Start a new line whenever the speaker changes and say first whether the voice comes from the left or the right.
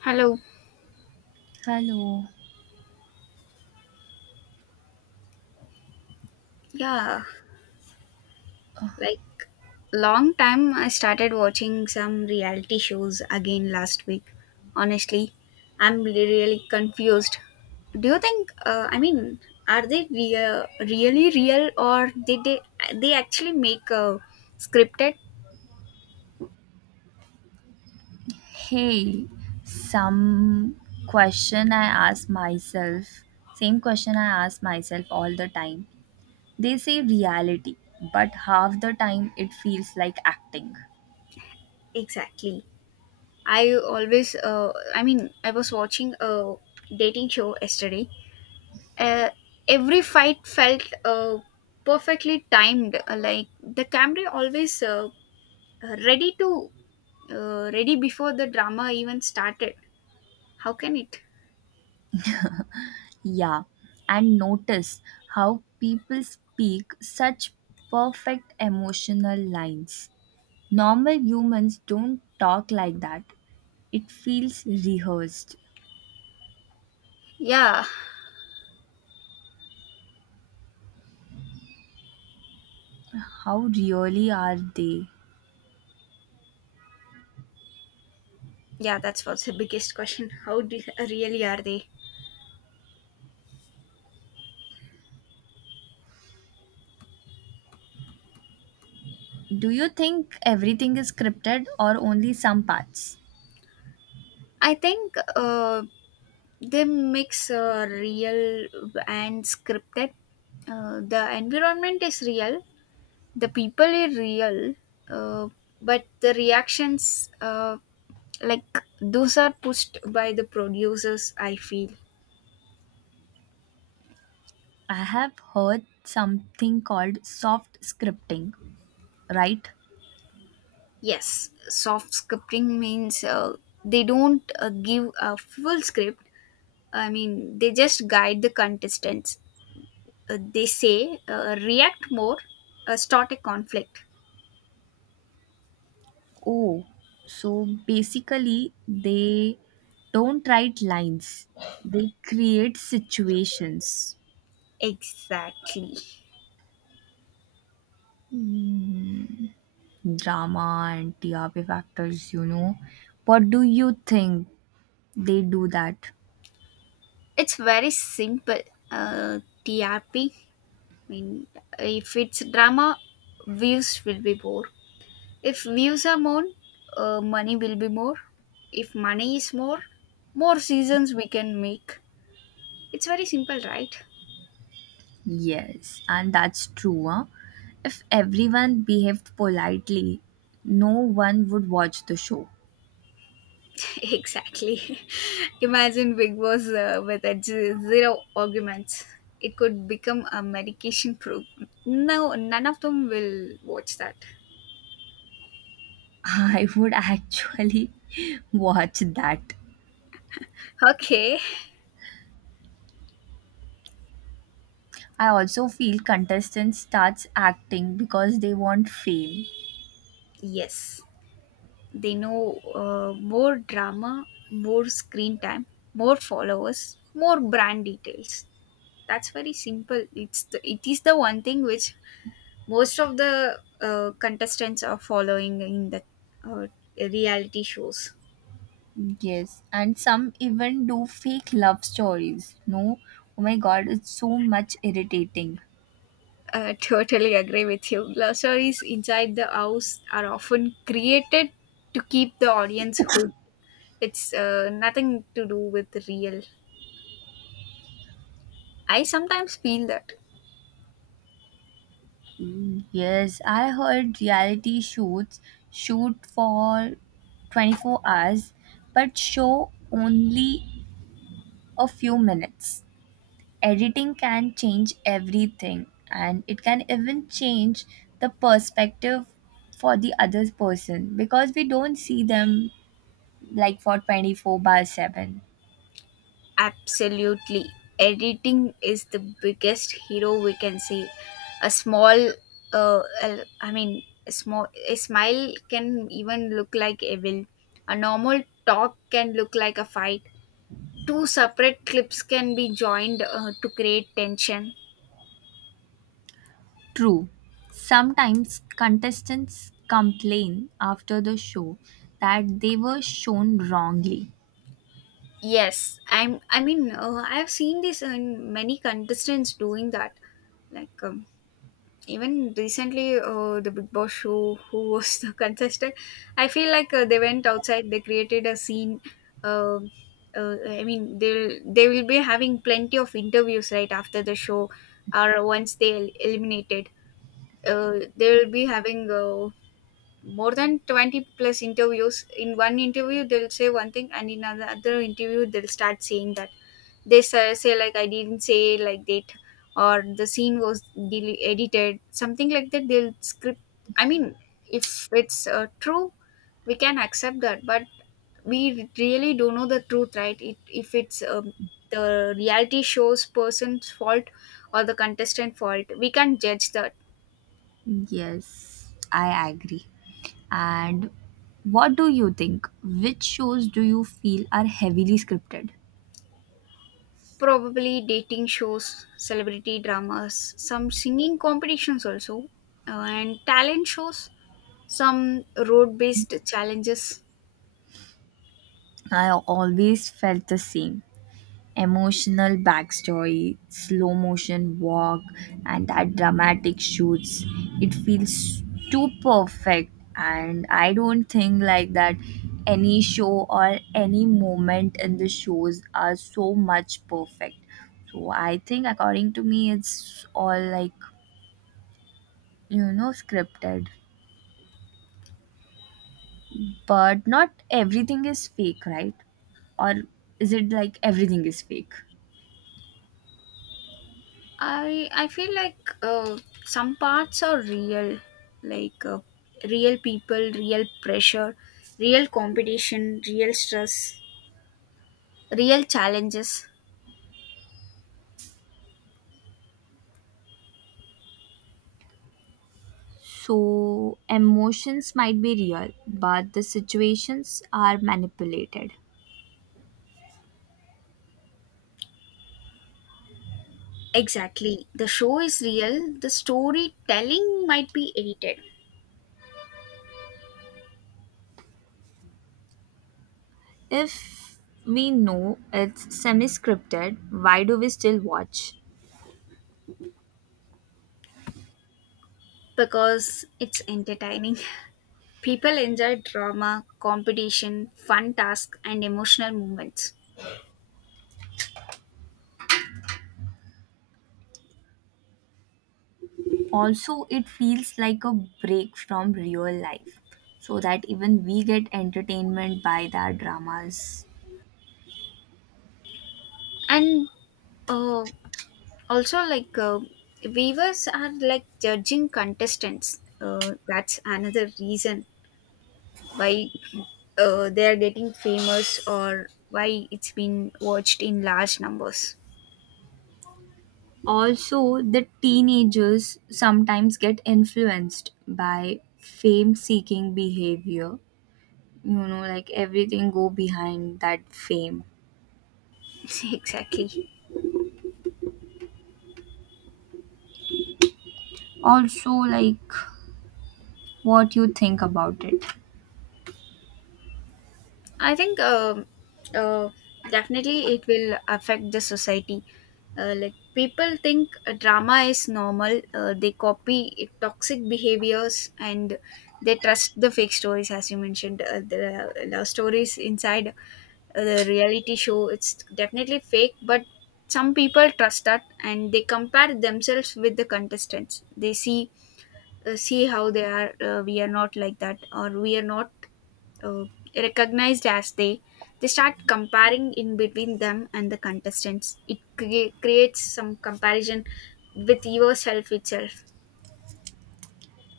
left: Hello.
right: Hello.
left: Yeah, like long time I started watching some reality shows again last week. Honestly, I'm really confused. Do you think, I mean, are they really real, or did they actually make a scripted.
right: Hey, some question I ask myself, same question I ask myself all the time. They say reality, but half the time it feels like acting.
left: Exactly. I always, I mean, I was watching a dating show yesterday. uh, every fight felt, perfectly timed, like the camera always, ready to, ready before the drama even started. How can it.
right: Yeah, and notice how people speak such perfect emotional lines. Normal humans don't talk like that. It feels rehearsed.
left: Yeah,
right: How really are they?
left: yeah, that's what's the biggest question. How do, really are they.
right: Do you think everything is scripted or only some parts?
left: I think, they mix, real and scripted. The environment is real, the people are real, uh, but the reactions, like, those are pushed by the producers, I feel.
right: I have heard something called soft scripting, right?
left: Yes, soft scripting means, they don't, give a full script. I mean, they just guide the contestants. They say, react more, start a conflict.
right: Oh, so basically they don't write lines, they create situations,
left: Exactly.
right: drama and TRP factors, you know. What do you think they do that?
left: It's very simple. uh, TRP. I mean, if it's drama, views will be more. If views are more, money will be more. If money is more, more seasons we can make. It's very simple, right?
right: Yes, and that's true. Huh? If everyone behaved politely, no one would watch the show.
left: Exactly. Imagine Big Boss, with zero arguments. It could become a medication program. No, none of them will watch that.
right: I would actually watch that.
left: Okay.
right: I also feel contestants starts acting because they want fame.
left: Yes. They know, more drama, more screen time, more followers, more brand details. That's very simple. It is the one thing which most of the contestants are following in the uh, reality shows.
right: Yes, and some even do fake love stories. No, oh my god, it's so much irritating.
left: I totally agree with you. Love stories inside the house are often created to keep the audience hooked. It's, nothing to do with real. I sometimes feel that.
right: Mm, yes, I heard reality shoots shoot for 24 hours but show only a few minutes. Editing can change everything and it can even change the perspective for the other person because we don't see them like for 24 by 7.
left: Absolutely. Editing is the biggest hero, we can say. A small, I mean, a smile can even look like evil. A normal talk can look like a fight. Two separate clips can be joined, to create tension.
right: True. Sometimes contestants complain after the show that they were shown wrongly.
left: Yes, I mean, I've seen this in many contestants doing that. Like, even recently, the Big Boss show, who was the contestant. I feel like, they went outside, they created a scene. uh, I mean, they will be having plenty of interviews right after the show, or once they eliminated. They will be having, more than 20 plus interviews. In one interview they'll say one thing, and in another interview they'll start saying that they say like, I didn't say like that, or the scene was edited, something like that they'll script. I mean, if it's, true, we can accept that, but we really don't know the truth, right? If it's, the reality show's person's fault or the contestant fault, we can't judge that.
right: Yes, I agree. And what do you think? Which shows do you feel are heavily scripted?
left: Probably dating shows, celebrity dramas, some singing competitions also, and talent shows, some road based challenges.
right: I always felt the same. Emotional backstory, slow motion walk, and that dramatic shoots. It feels too perfect, and I don't think like that any show or any moment in the shows are so much perfect. So I think, according to me, it's all like, you know, scripted. But not everything is fake, right? Or is it like everything is fake?
left: I feel like, some parts are real, like, real people, real pressure, real competition, real stress, real challenges.
right: So, emotions might be real, but the situations are manipulated.
left: Exactly. The show is real. The storytelling might be edited,
right: If we know it's semi scripted, why do we still watch?
left: because it's entertaining. People enjoy drama, competition, fun tasks, and emotional moments.
right: Also, it feels like a break from real life so that even we get entertainment by their dramas.
left: And, uh, also, like, viewers are like judging contestants, that's another reason why, they are getting famous, or why it's been watched in large numbers.
right: Also, the teenagers sometimes get influenced by fame seeking behavior. You know, like everything go behind that fame.
left: Exactly.
right: Also, like what you think about it.
left: I think, uh, definitely it will affect the society. Like, people think, drama is normal. They copy toxic behaviors, and they trust the fake stories, as you mentioned. The love stories inside, the reality show. It's definitely fake, but some people trust that, and they compare themselves with the contestants. They see how they are. We are not like that, or we are not, uh, recognized as they start comparing in between them and the contestants. It creates some comparison with yourself itself.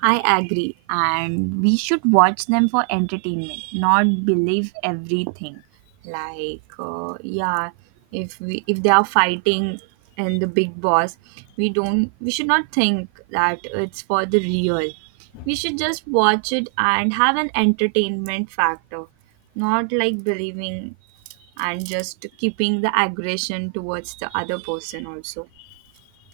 right: I agree, and we should watch them for entertainment, not believe everything. Like, yeah, if they are fighting and the big boss, we should not think that it's for the real. We should just watch it and have an entertainment factor, not like believing and just keeping the aggression towards the other person also.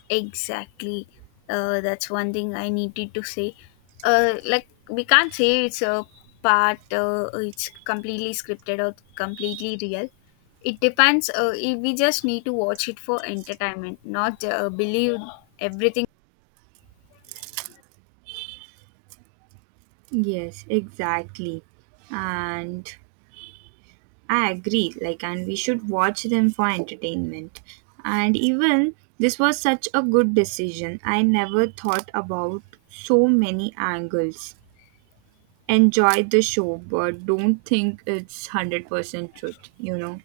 left: Exactly. That's one thing I needed to say. Like, we can't say it's a part, it's completely scripted or completely real. It depends. If we just need to watch it for entertainment, not, believe everything.
right: Yes, exactly. And I agree, like, and we should watch them for entertainment. And even this was such a good decision. I never thought about so many angles. Enjoy the show, but don't think it's 100% truth, you know.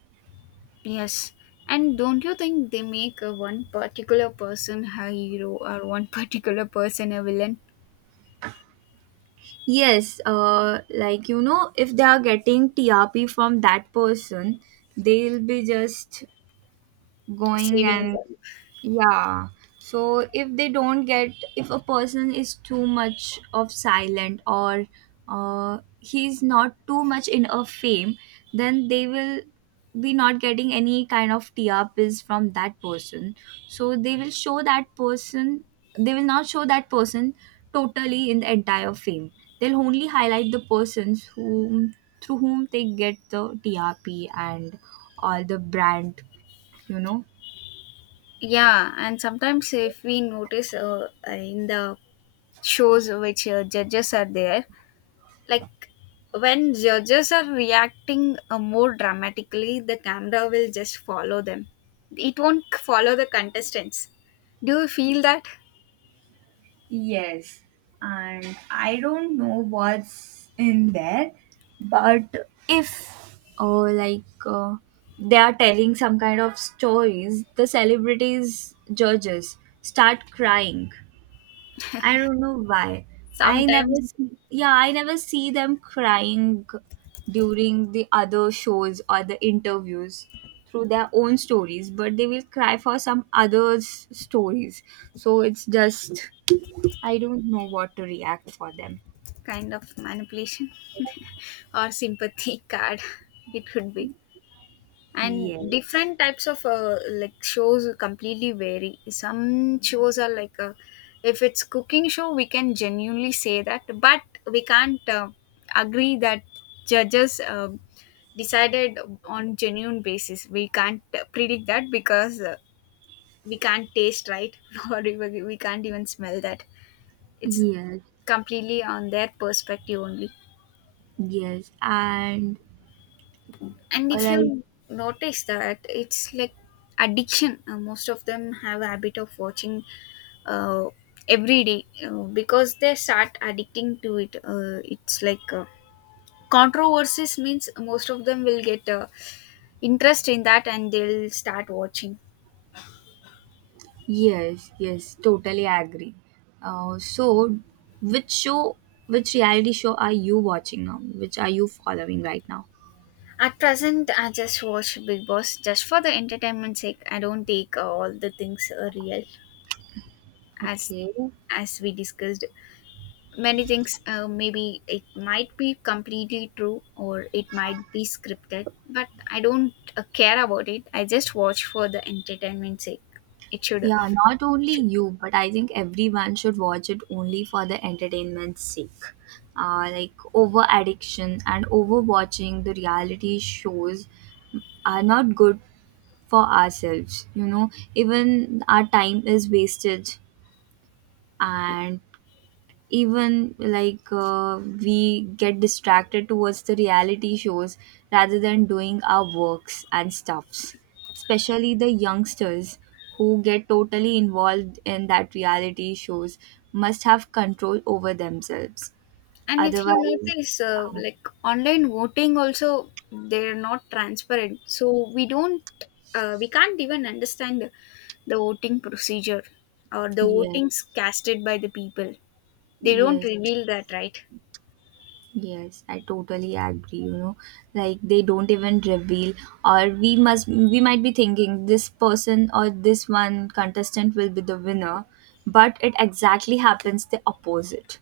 left: Yes. And don't you think they make a one particular person a hero, or one particular person a villain,
right: Yes, like, you know, if they are getting TRP from that person, they'll be just going
left: saving
right: and
left: them?
right: yeah. So if they don't get, if a person is too much of silent or he's not too much in a fame, then they will be not getting any kind of TRPs from that person. So they will not show that person totally in the entire fame. They'll only highlight the persons whom through whom they get the TRP and all the brand, you know.
left: Yeah, and sometimes if we notice, in the shows which, judges are there, like, when judges are reacting, more dramatically, the camera will just follow them. It won't follow the contestants. Do you feel that
right: Yes, and I don't know what's in there, but if they are telling some kind of stories, the celebrities judges start crying. I don't know why. I never
left: sometimes?
right: see, yeah, I never see them crying during the other shows or the interviews through their own stories, but they will cry for some others' stories. So it's just I don't know what to react for them.
left: Kind of manipulation, or sympathy card, it could be. And
right: Yes,
left: different types of, like, shows completely vary. Some shows are like, if it's cooking show, we can genuinely say that. But we can't, agree that judges, decided on genuine basis. We can't, predict that because, we can't taste, right? Or we can't even smell that. It's
right: yes,
left: completely on their perspective only.
right: yes, and
left: And
right: uh,
left: if
right: like
left: you notice that, it's like addiction. Most of them have a habit of watching, uh, every day, because they start addicting to it. It's like, controversies means most of them will get, interest in that, and they'll start watching.
right: yes, yes, totally agree. So, which show, which reality show are you watching now? Which are you following right now?
left: At present I just watch Big Boss just for the entertainment sake. I don't take, all the things, real. As
right: Okay.
left: we discussed many things, maybe it might be completely true, or it might be scripted. But I don't, care about it. I just watch for the entertainment sake. it should, it
right: Yeah, not only
left: should.
right: you, but I think everyone should watch it only for the entertainment's sake. Like over addiction and over watching the reality shows are not good for ourselves, you know. Even our time is wasted, and even like we get distracted towards the reality shows rather than doing our works and stuffs, especially the youngsters who get totally involved in that reality shows must have control over themselves
left: And if you
right: otherwise.
left: notice,
right: um,
left: like, online voting also, they're not transparent, so we can't even understand the voting procedure, or the
right: yes,
left: votings casted by the people. They don't
right: yes.
left: reveal that, right?
right: Yes, I totally agree. You know, like they don't even reveal, or we might be thinking this person or this one contestant will be the winner, but it exactly happens the opposite.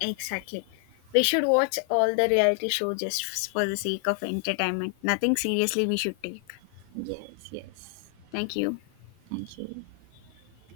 left: Exactly. We should watch all the reality show just for the sake of entertainment. Nothing seriously we should take.
right: Yes, yes.
left: Thank you.
right: Thank you.